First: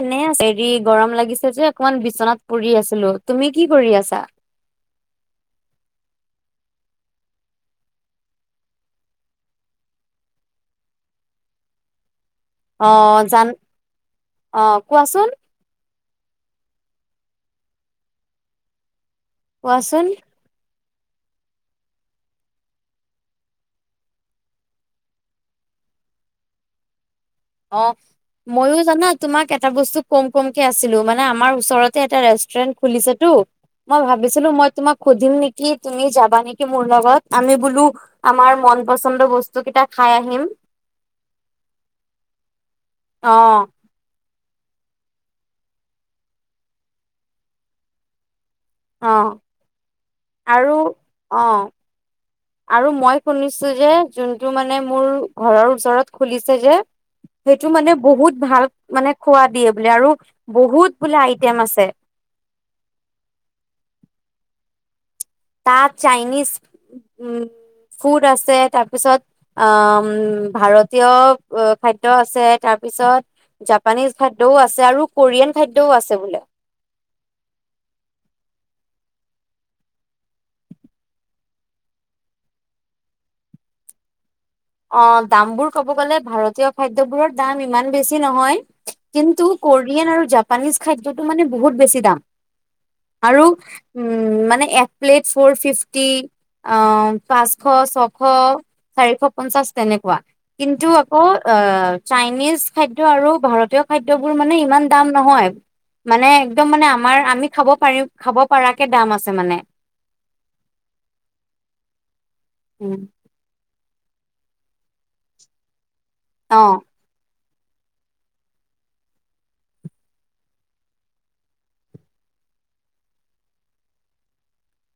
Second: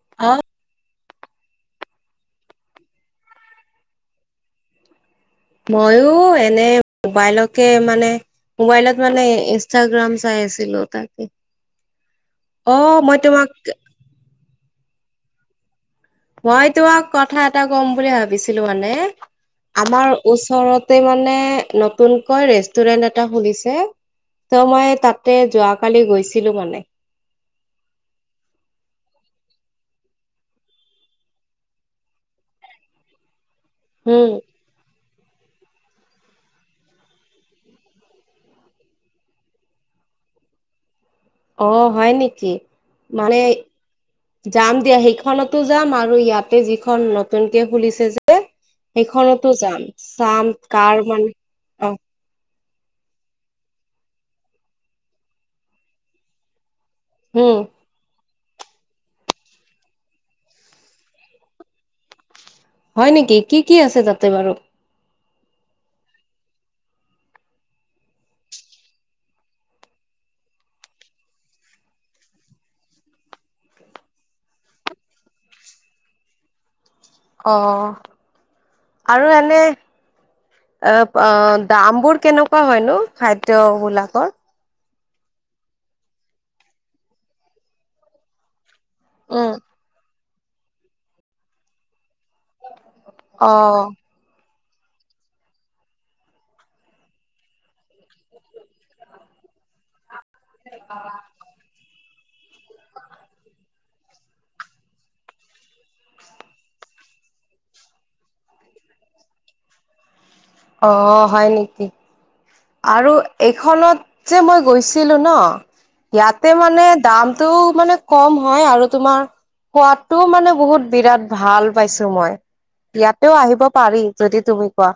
এনেই অ', আছে হেৰি গৰম লাগি লগিছে যে অকমান বিচনাত পৰি আছিলো তুমি কি কৰি আছা? মইয়ো এনে মোবাইলকে মানে মোবাইলত মানে ইনষ্টাগ্ৰাম চাই আছিলো তাকেই। অ' মই তোমাক অ' কোৱাচোন? মই তোমাক কথা এটা ক'ম বুলি ভাবিছিলো মানে। কোৱাচোন আমাৰ ওচৰত তাতে মানে নতুনকৈ ৰেষ্টুৰেন্ট এটা খুলিছে ত মই তাতে যোৱাকালি গৈছিলো মানে। অ, মইো জানা তোমাক এটা বস্তু কম কমকে আছিলো মানে আমাৰ ওচৰতে এটা ৰেষ্টুৰেন্ট খুলিছেতো মই উম ভাবিছিলো মই তোমাক সুধিম নেকি তুমি যাবা নেকি মোৰ লগত আমি বোলো আমাৰ মন পছন্দ বস্তু কেইটা খাই আহিম। অ হয় নেকি। মানেই অ' যাম দিয়া সেইখনতো যাম আৰু ইয়াতে যিখন নতুনকে খুলিছে যে। অ' সেইখনতো যাম চাম আৰু কাৰ মানে, অ। আৰু মই শুনিছো যে যোনটো মানে মোৰ ঘৰৰ ওচৰত খুলিছে যে হম সেইটো মানে বহুত ভাল মানে খোৱা দিয়ে বোলে আৰু বহুত বোলে আইটেম আছে। হয় নেকি কি কি আছে তাতে বাৰু? তাত চাইনিজ উম ফুড আছে, তাৰপিছত আম উম ভাৰতীয় অ খাদ্য আছে, তাৰপিছত জাপানিজ খাদ্যও আছে আৰু কোৰিয়ান খাদ্যও আছে বোলে। অঁ আৰু এনে অ প দামবোৰ কেনেকুৱা হয় নো খাদ্যবিলাকৰ। অঁ দামবোৰ ক'ব গলে ভাৰতীয় খাদ্যবোৰৰ দাম ইমান বেছি নহয় কিন্তু উম। কোৰিয়ান আৰু জাপ পানীজ খাদ্যটো মানে বহুত বেছি দাম। আৰু অ উম মানে এক প্লেট ফৌৰ ফিফটি, আ পাঁচশ, ছশ, চাৰিশ পঞ্চাছ তেনেকুৱা, কিন্তু আকৌ আ চাইনিজ খাদ্য আৰু ভাৰতীয় খাদ্যবোৰ মানে ইমান দাম নহয়, মানে একদম মানে আমাৰ আমি খাব পাৰি খাব পাৰাকে দাম আছে মানে। অঁ হয় নেকি। উম আৰু এইখনত যে মই গৈছিলোঁ ন ইয়াতে অ মানে দাম টো মানে কম হয় আৰু তোমাৰ খোৱাটোও মানে বহুত বিৰাট ভাল পাইছো মই, ইয়াতে আহিব পাৰি যদি তুমি কোৱা।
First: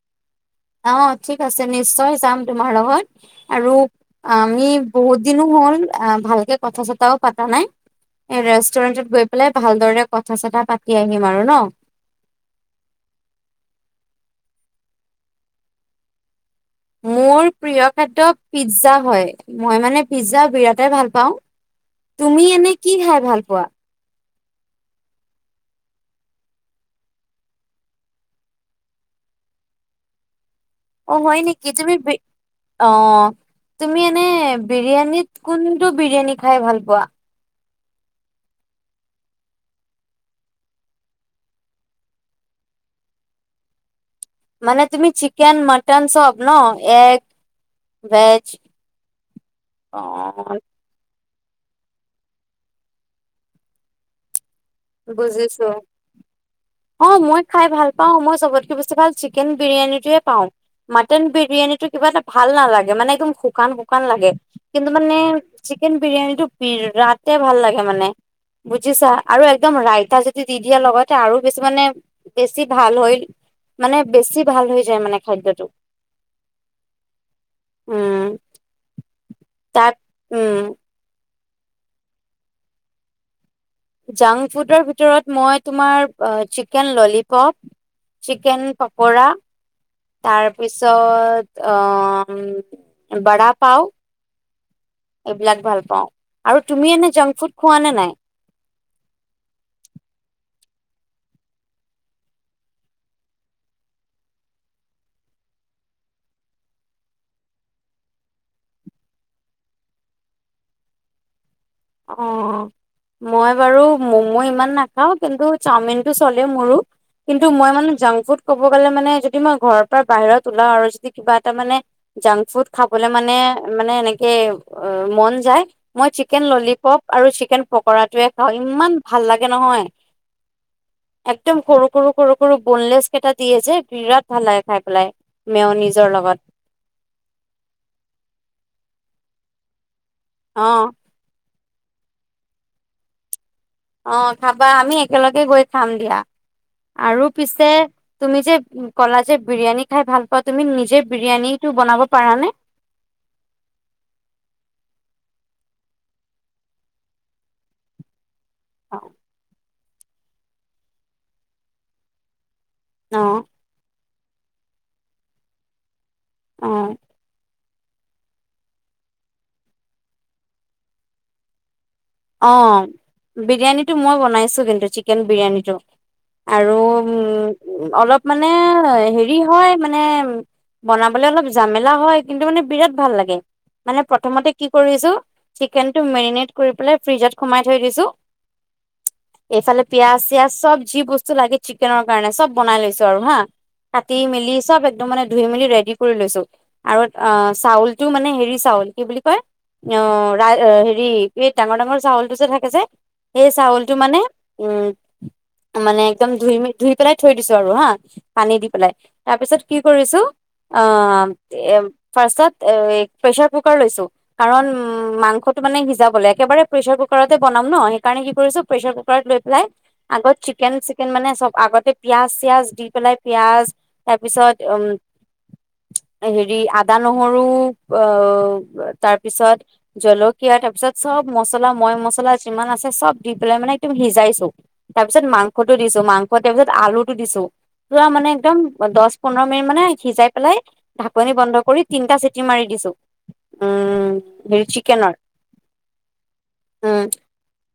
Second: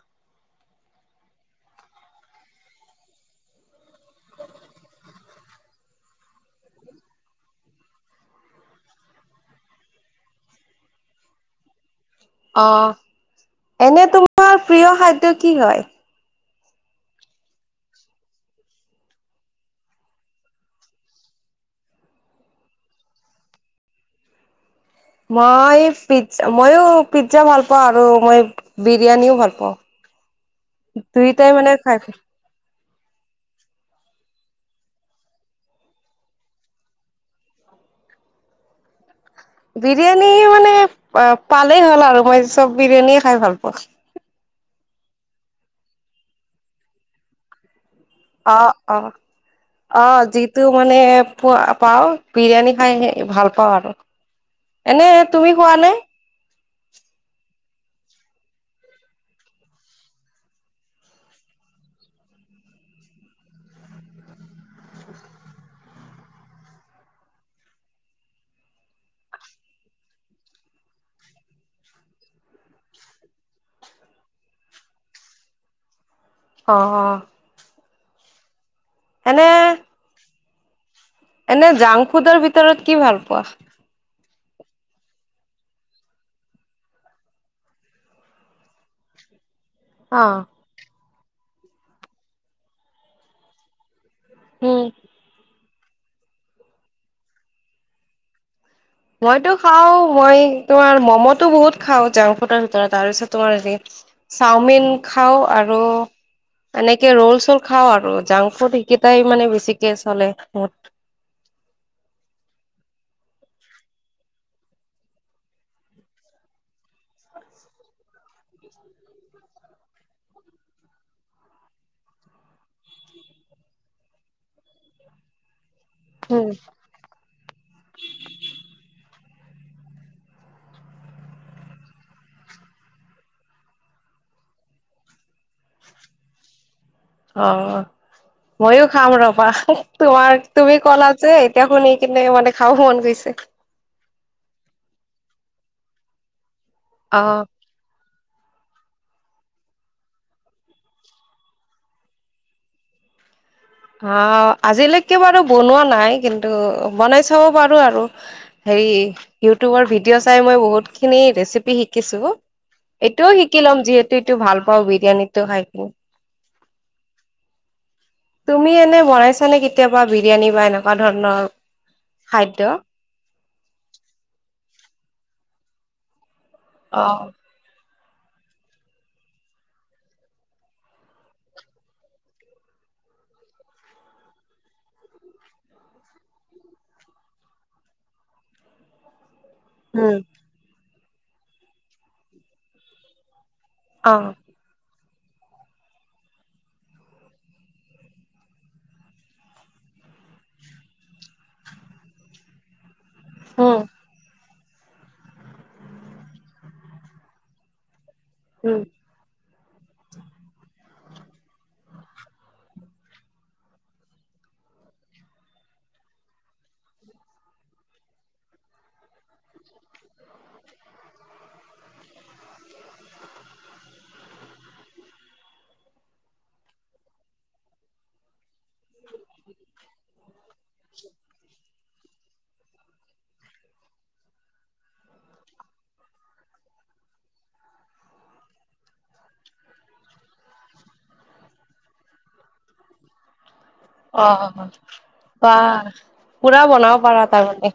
অঁ ঠিক আছে নিশ্চয় যাম তোমাৰ লগত আৰু আমি বহুত দিনো হ'ল ভালকে কথা চতাও পতা নাই, ৰেষ্টুৰেণ্টত গৈ পেলাই ভালদৰে কথা চথা পাতি আহিম আৰু ন। অঁ এনে তোমাৰ প্ৰিয় খাদ্য কি হয়। মোৰ প্ৰিয় খাদ্য পিজ্জা হয়, মই মানে পিজ্জা বিৰাটেই ভাল পাওঁ, তুমি এনে কি খাই ভাল পোৱা। মই পিজ্জ মইয়ো পিজ্জা ভাল পাওঁ আৰু মই বিৰিয়ানীও ভাল পাওঁ। দুইটাই মানে খাই খ অঁ তুমি এনে বিৰিয়ানীত কোনটো বিৰিয়ানী খাই ভাল পোৱা। বিৰিয়ানী মানে পালেই হ'ল আৰু মই চব বিৰিয়ানীয়ে খাই ভাল পাওঁ। মানে তুমি চিকেন মটন চব ন এগ ভেজ অ' অ'- অ' যিটো মানে পোৱা পাও, বিৰিয়ানী খাই হেৰি ভাল পাওঁ আৰু। এনে তুমি বুজিছো, খোৱা নে? অঁ মই খাই ভাল পাও মই চবতকে বেছি ভাল চিকেন বিৰিয়ানী য়ে পাও, মাটন বিৰিয়ানীটো কিবা এটা ভাল নালাগে মানে একদম শুকান শুকান লাগে। কিন্তু মানে চিকেন বিৰিয়ানীটো বিৰাতে ভাল লাগে মানে বুজিছা আৰু একদম ৰাইতা যদি দি দিয়া লগতে আৰু বেছি মানে বেছি ভাল হৈ মানে বেছি ভাল হৈ যায় মানে খাদ্যটো। অঁ-অঁ। উম মানে তাত, উম। এনে জাংক ফুডৰ ভিতৰত কি ভাল পোৱা। জাংক ফুডৰ ভিতৰত মই তোমাৰ চিকেন ললিপপ, চিকেন পকৰা। অ', তাৰ পিছত অ উম বাৰা পাও। উম। এইবিলাক ভাল পাওঁ। আৰু তুমি এনে জাংক ফুড খোৱা নে নাই? মইতো খাওঁ মই তোমাৰ মম'টো বহুত খাওঁ জাংক ফুডৰ ভিতৰত তাৰপিছত তোমাৰ হেৰি চাওমিন খাওঁ আৰু এনেকে ৰোল চল খাওঁ আৰু জাংক ফুড সেইকেইটাই মানে বেছিকে চলে মোৰ। অ', মই বাৰু ম'ম ইমান নাখাওঁ কিন্তু চাওমিনটো চলে মোৰো কিন্তু মই মানে জাংক ফুড ক'ব গ'লে মানে যদি মই ঘৰৰ পৰা বাহিৰত ওলাওঁ আৰু যদি কিবা এটা মানে জাংক ফুড খাবলৈ মানে মানে এনেকে মন যায়। মই চিকেন উম। ললি আৰু চিকেন পকৰাটোৱে খাওঁ ইমান ভাল লাগে নহয়। একদম সৰু সৰু সৰু সৰু বনলেছ কেইটা দিয়ে যে বিৰাট ভাল লাগে খাই পেলাই মেওনিজৰ লগত। অ', মইয়ো খাম ৰবা। তোমাৰ তুমি অ', ক'লা যে এতিয়া শুনি কিনে মানে খাব মন গৈছে। অ খাবা আমি একেলগে গৈ খাম দিয়া। আৰু অ'। পিছে তুমি যে উম ক'লা যে বিৰিয়ানী খাই ভাল পাওঁ তুমি নিজে বিৰিয়ানীটো বনাব পাৰানে? আহ আজিলৈকে বাৰু বনোৱা নাই কিন্তু বনাই চাব পাৰো আৰু। হেৰি ইউ ভিডি'অ চাই মই বহুতখিনি ৰেচিপি শিকিছো। এইটোও অ শিকি ল'ম যিহেতু- এটো ভাল পাওঁ বিৰিয়ানী খাই কিনি। অঁ তুমি এনে বনাইছা নে কেতিয়াবা, বিৰিয়ানী বা এনেকুৱা ধৰণৰ- খাদ্য? অঁ বিৰিয়ানীটো মই বনাইছো কিন্তু, চিকেন বিৰিয়ানীটো। আৰু উম অলপ- মানে, হেৰি হয় মানে, বনাবলে অলপ জামেলা হয়। কিন্তু, মানে বিৰাট ভাল লাগে। মানে, প্ৰথমতে কি' কৰিছো চিকেনটো মেৰিনেট কৰি পেলাই- ফ্ৰিজ'ত সোমাই থৈ দিছো। এইফালে উম, পিয়াজ, চিয়াজ চব- যি বস্তু লাগে, চিকেনৰ কাৰণে চব বনাই লৈছো আৰু হা। কাতি, অ', মেলি চব এক- মানে, ধুই, মেলি ৰেডি কৰি লৈছো, আৰু আ চাউলটো মানে, হেৰি চাউল কি' বুলি কয়, অঁহ হেৰি- ডাঙৰ, ডাঙৰ চাউলটো যে থাকে, যে- এই উম, চাউলটো মানে- উম' মানে, একদম ধুই, ধুই পেলাই থৈ দিছো আৰু হা। পানী দি উম। পেলাই, তাৰ পিছত কি কৰিছো, আ এ ফাৰষ্ট্ৰ'ত প্ৰেচাৰ কুকাৰ লৈছো, কাৰণ উম মাংসটো মানে, সিজাবলে। একেবাৰে প্ৰেছাৰ কুকাৰতে বনাম ন। সেইকাৰণে কি কৰিছো প্ৰেচাৰ কুকাৰত লৈ পেলাই, আগত চিকেন, চিকেন মানে, চব আগতে পিয়াজ, চিয়াজ দি পেলাই, পিয়াজ, তাৰ পিছত উ হেৰি আদা, নহৰু আ'হ তাৰপিছত জলকীয়া তাৰপিছত, চব মছলা মৈ মছলা যিমান আছে চব দি পেলাই মানে একদম সিজাইছো, তাৰ পিছত মাংসটো দিছো। মাংস, তাৰ পিছত আলুটো দিছো, পুৰা মানে একদম দহ, পোন্ধৰ মিনিট মানে সিজাই পেলাই, ঢাকনি বন্ধ কৰি তিনিটা চিটি মাৰি দিছো। উম অ', হেৰি চিকেনৰ বা পুৰা বনাব উম পাৰা, তাৰ মানে?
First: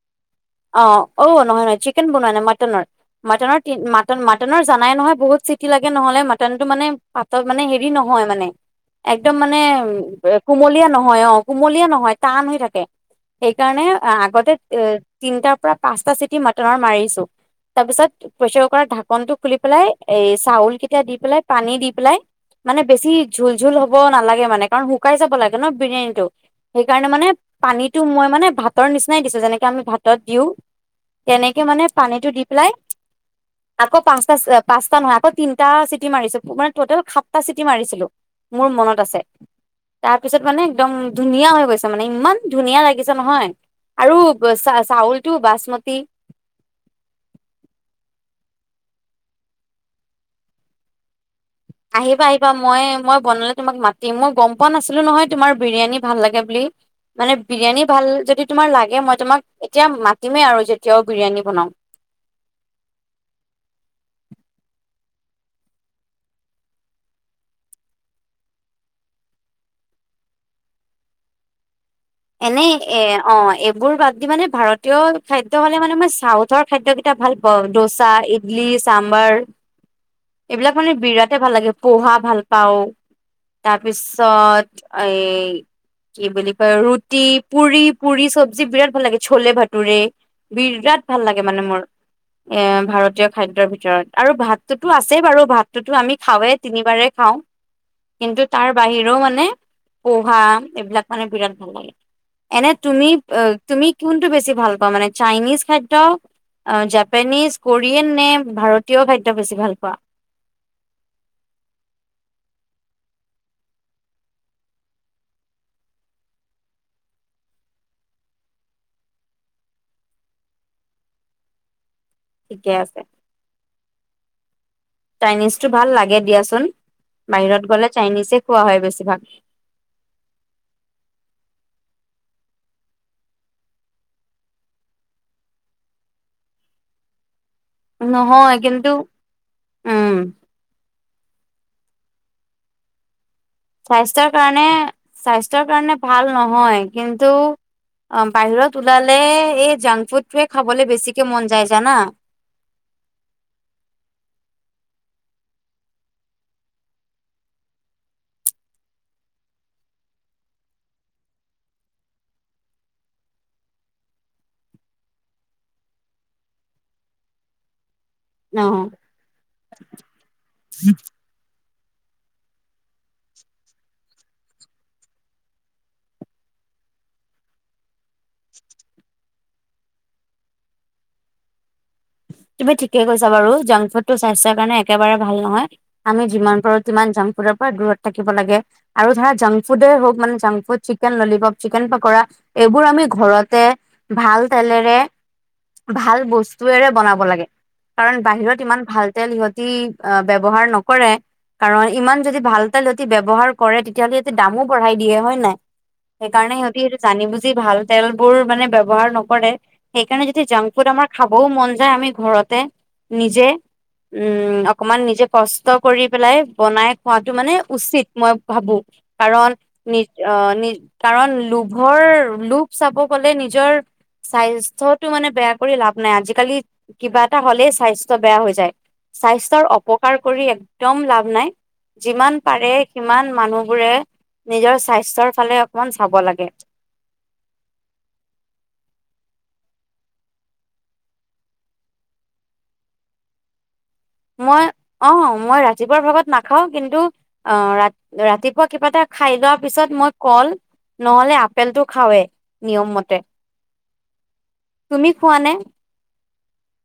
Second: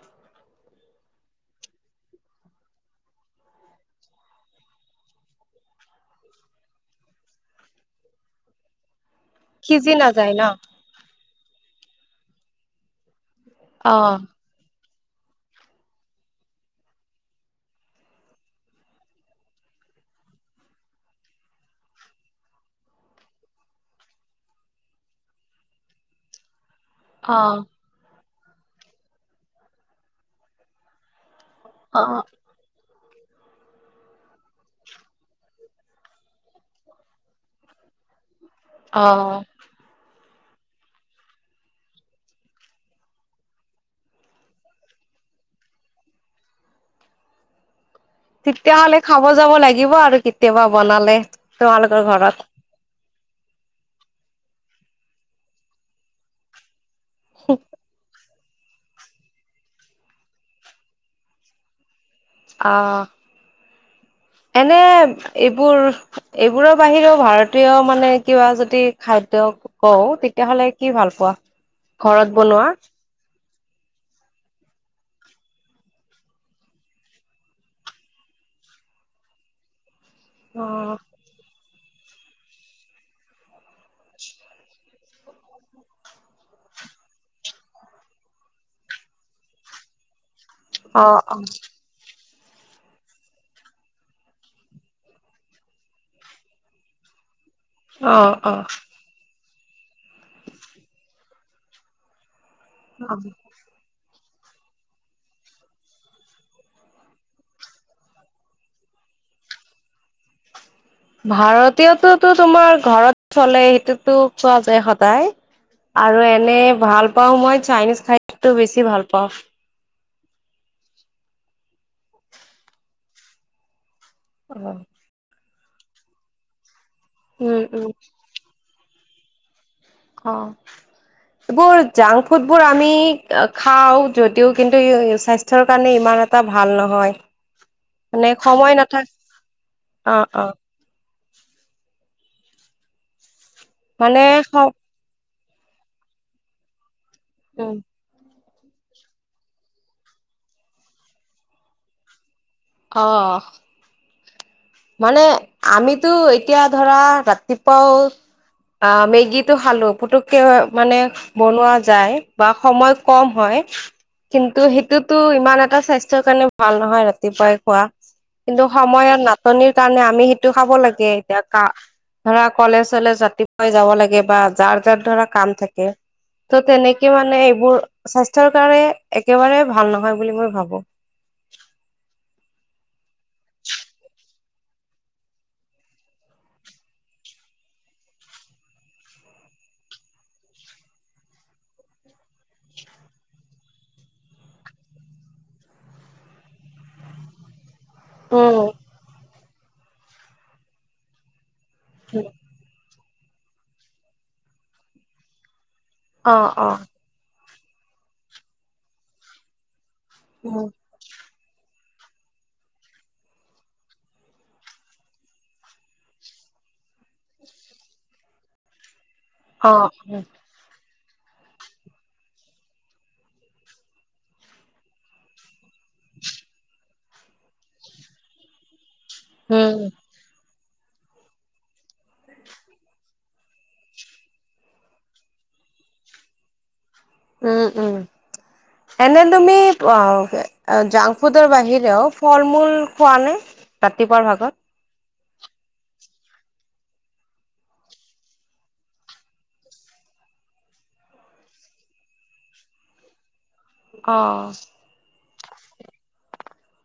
অ' অ' নহয়, নহয় চিকেন বনোৱা নাই। মাটনৰ, মাটনৰ, মাটনৰ জানাই নহয়? বহুত চিটি লাগে, নহ'লে মাটনটো মানে, পাছত মানে, হেৰি নহয় মানে। একদম মানে, সিজি নাযায় ন? কুমলীয়া নহয় অ'। কোমলিয়া নহয়, টান হৈ থাকে। সেইকাৰণে অ', আগতে- তিনটাৰ পৰা পাঁচটা চিটি মাটনৰ মাৰিছো, তাৰপিছত প্ৰেচাৰ কুকাৰত ঢাকনটো খুলি পেলাই, এই চাউল কেইটা দি পেলাই, পানী দি পেলাই, মানে, বেছি ঝোল, ঝোল হব নালাগে। মানে, কাৰণ শুকাই যাব লাগে ন' বিৰিয়ানীটো। সেইকাৰণে মানে- অ', সেটো মই মানে ভাতৰ নিচিনাই দিছো। যেনেকে, আমি ভাত'ত দিও। তেনেকে মানে অ', পানীটো দি পেলাই আকৌ পাঁচ, পাঁচটা নহয়, আকৌ তিনটা চিটি মাৰিছো। মানে, টোটেল সাতটা চিটি মাৰিছিলো। মোৰ মনত আছে। অ'। তাৰপিছত মানে, একদম ধুনীয়া হৈ গৈছে, মানে ইমান ধুনীয়া লাগিছে নহয়। আৰু চাউলটো বাচমতি তেতিয়াহলে খাব যাব লাগিব আৰু কেতিয়াবা বনালে। তোমালোকৰ আহিবা ঘৰত। আহিবা মই মই বনালে তোমাক মাতিম মই গম প পোৱা নাছিলো নহয় তোমাৰ বিৰিয়ানী ভাল লাগে বুলি। মানে বিৰিয়ানী ভাল যদি তোমাৰ লাগে মই তোমাক এতিয়া মাতিমেই আৰু যেতিয়াও বিৰিয়ানী বনাও। আহ এনে এইবোৰ এইবোৰৰ বাহিৰেও ভাৰতীয় মানে কিবা যদি খাদ্য কওঁ তেতিয়াহলে কি ভাল পোৱা? ঘৰত বনোৱা এনেই এ অ' বোৰ বাদ দি মানে ভাৰতীয় খাদ্য হ'লে মানে মই চাউথৰ খাদ্যকেইটা ভাল পাওঁ দোচা ইডলি চাম্বাৰ। এইবিলাক মানে অ', বিৰাটে ভাল লাগে। পোহা ভাল পাওঁ তাৰপিছত এ কি বুলি কয় ৰুট ৰু পুৰি পুৰি চব্জি বিৰাট ভাল লাগে চোলে ভাটুৰে। বিৰাট ভাল অ', অ', লাগে মানে মোৰ। এ ভাৰতীয় খাদ্যৰ ভিতৰত আৰু ভাতটোতো আছেই বাৰু ভাতটোতো আমি খাওঁৱে তিনিবাৰে খাওঁ। অ', কিন্তু অ', তাৰ বাহিৰেও মানে পোহা এইবিলাক মানে বিৰাট ভাল লাগে। এনে তুমি অ'। তুমি কোনটো বেছি ভাল পোৱ মানে চাইনিজ খাদ্য জাপানিজ কোৰিয়ান নে ভাৰতীয় খাদ্য বেছি ভাল পোৱা? ভাৰতীয়ততো তোমাৰ ঘৰত চলে সেইটোতো খোৱা যায় সদায় আৰু এনে ভাল পাও মই চাইনিজ খাদ্যটো বেছি ভাল পাওঁ। ঠিকে আছে। অ'। চাইনিজটো ভাল লাগে দিয়াচোন। উম, বাহিৰত উম, গ'লে চাইনিজে খোৱা হয় বেছি কিবাহ অহ এইবোৰ জাংক ফুডবোৰ আমি খাওঁ যদিও কিন্তু স্বাস্থ্যৰ কাৰণে ইমান এটা ভাল নহয়। মানে নহয় সময় কিন্তু নাথা উম অ', অ', মানে স্বাস্থ্যৰ স কাৰণে স্বাস্থ্য স্বাস্থ্যৰ কাৰণে ভাল নহয় কিন্তু উম, আ বাহিৰত ওলালে এই জাংক ফুডটোৱে খাবলৈ বেছিকে মন যায় জানা অহ মানে আমিতো এতিয়া ধৰা ৰাতিপুৱাও অহ মেগীটো খালো পুটুককে মানে বনোৱা যায় বা সময় কম হয় কিন্তু সেইটোতো ইমান এটা স্বাস্থ্যৰ কাৰণে ভাল নহয় ৰাতিপুৱাই খোৱা কিন্তু অ সময়ৰ নাট নাটনিৰ কাৰণে আমি সেইটো খাব লাগে এতিয়া ধৰা কলেজ চলেজ ৰাতিপুৱাই যাব লাগে বা যাৰ যাৰ ধৰা কাম থাকে তহ তেনেকে মানে এইবোৰ স্বাস্থ্যৰ কাৰণে এক একেবাৰে ভাল নহয় বুলি মই ভাবো তুমি ঠিকে কৈছা বাৰু জাংক ফুড টো স্বাস্থ্যৰ কাৰণে একেবাৰে ভাল নহয় আমি যিমান পাৰো সিমান জাংক ফুডৰ পৰা দূৰত থাকিব লাগে আৰু ধৰা জাংক ফুডে হওক মানে junk food chicken lollipop chicken pakora এইবোৰ আমি ঘৰতে ভাল তেলেৰে ভাল বস্তুেৰে বনাব লাগে কাৰণ বাহিৰত উম, ইমান ভাল তেল ইহ ইহ ব্যৱহাৰ নকৰে কাৰণ ইমান যদি ভাল তেল ব্যৱহাৰ কৰে তেতিয়াহ'লে ইয়াতে দামো বঢ়াই দিয়ে হয় নে নাই? সেই অ', কাৰণে অ', সিহঁতি সেইটো জানি বুজি যি ভাল তেলবোৰ মানে ব্যৱহাৰ নকৰে সেইকাৰণে যদি উম, জাংকফুড আমাৰ খাবও মন যে আমি ঘৰতে নিজে উম‌ উম অকনমান নিজে কষ্ট কৰি পেলাই বনাই খোৱাটো মানে উচিত মই ভাবোঁ। কাৰণ অ', নিজ অহ নি কাৰণ লোভৰ লোভ চাব গ'লে নিজৰ স্বাস্থ্যটো মানে বেয়া কৰি লাভ নাই। আজিকালি কিবা এটা হ'লেই স্বাস্থ্য বেয়া হৈ যায় স্বাস্থ্যৰ উম, অপকাৰ কৰি এক দম লাভ নাই। যিমান পাৰে সিমান মানুহবোৰে নিজৰ স্বাস্থ্যৰ ফালে অকনমান চাব লাগে উম উম, এনেও তুমি অহ জাংক ফুডৰ বাহিৰেও ফল-মূল খোৱানে ৰাতিপুৱাৰ ভাগত অঁ মই ৰাতিপুৱা ভাগত নাখাও। ‌ কিন্তু অঁ ৰাতিপুৱা কিবা এটা খাই লোৱাৰ পিছত মই কল নহলে আপেলটো খাওৱেই নিয়ম মতে। অঁ। খোৱানে?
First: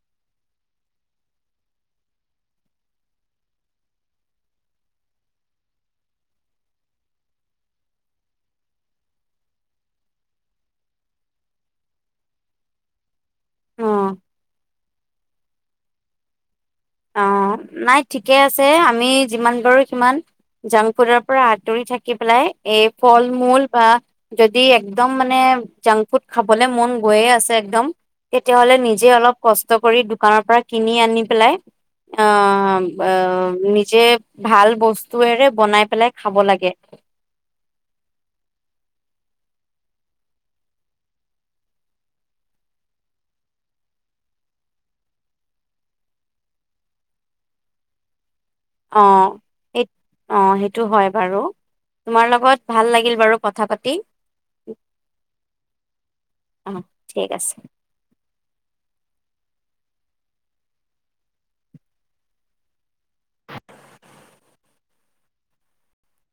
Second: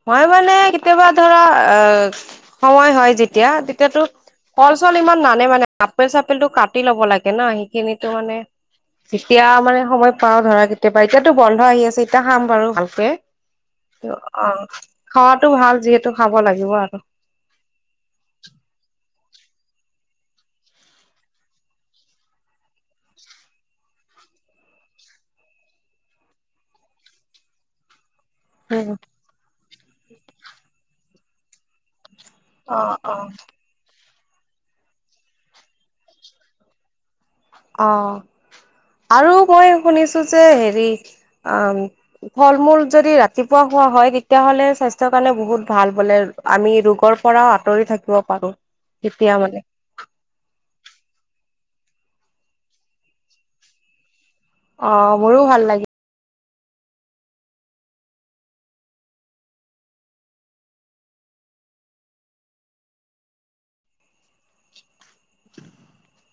মই মানে কেতিয়াবা ধৰা অ সময় হয় যেতিয়া তেতিয়াতো ফল-চল ইমান নানে মানে আপেল-চাপেলটো কাটি লব লাগে না সেইখিনিটো মানে যেতিয়া মানে সময় পাও ধৰা কেতিয়াবা এতিয়াতো বন্ধ আহি আছে এতিয়া খাম বাৰু ভালকে। অ', [unintelligible] অঁ খোৱাতো ভাল যিহেতু খাব লাগিব আৰু। অঁ নাই ঠিকে আছে আমি যিমান পাৰোঁ সিমান জাংক-ফুডৰ পৰা আঁতৰি থাকি পেলাই এই ফল-মূল বা যদি একদম মানে জাংক-ফুড খাবলৈ মন গৈয়ে আছে একদম তেতিয়াহ'লে নিজে অলপ কষ্ট কষ্ট কৰি দোকানৰ পৰা কিনি আনি পেলাই অঁ অ', ব অ', নিজে ভাল বস্তুেৰে বনাই পেলাই খাব লাগে। অ' আৰু মই শুনিছোঁ যে হেৰি অ ফল-মূল যদি ৰাতিপুৱা খোৱা হয় তেতিয়াহ'লে স্বাস্থ্যৰ কাৰণে বহুত ভাল বোলে। আমি ৰোগৰ পৰাও আঁতৰি থাকিব পাৰো। অঁ তেতিয়া মানে সেই, অঁ সেইটো হয় বাৰু তোমাৰ লগত ভাল লাগিল বাৰু কথা পাতি। অঁ মোৰো ভাল লাগিল। অঁ ঠিক আছে। [inaudible]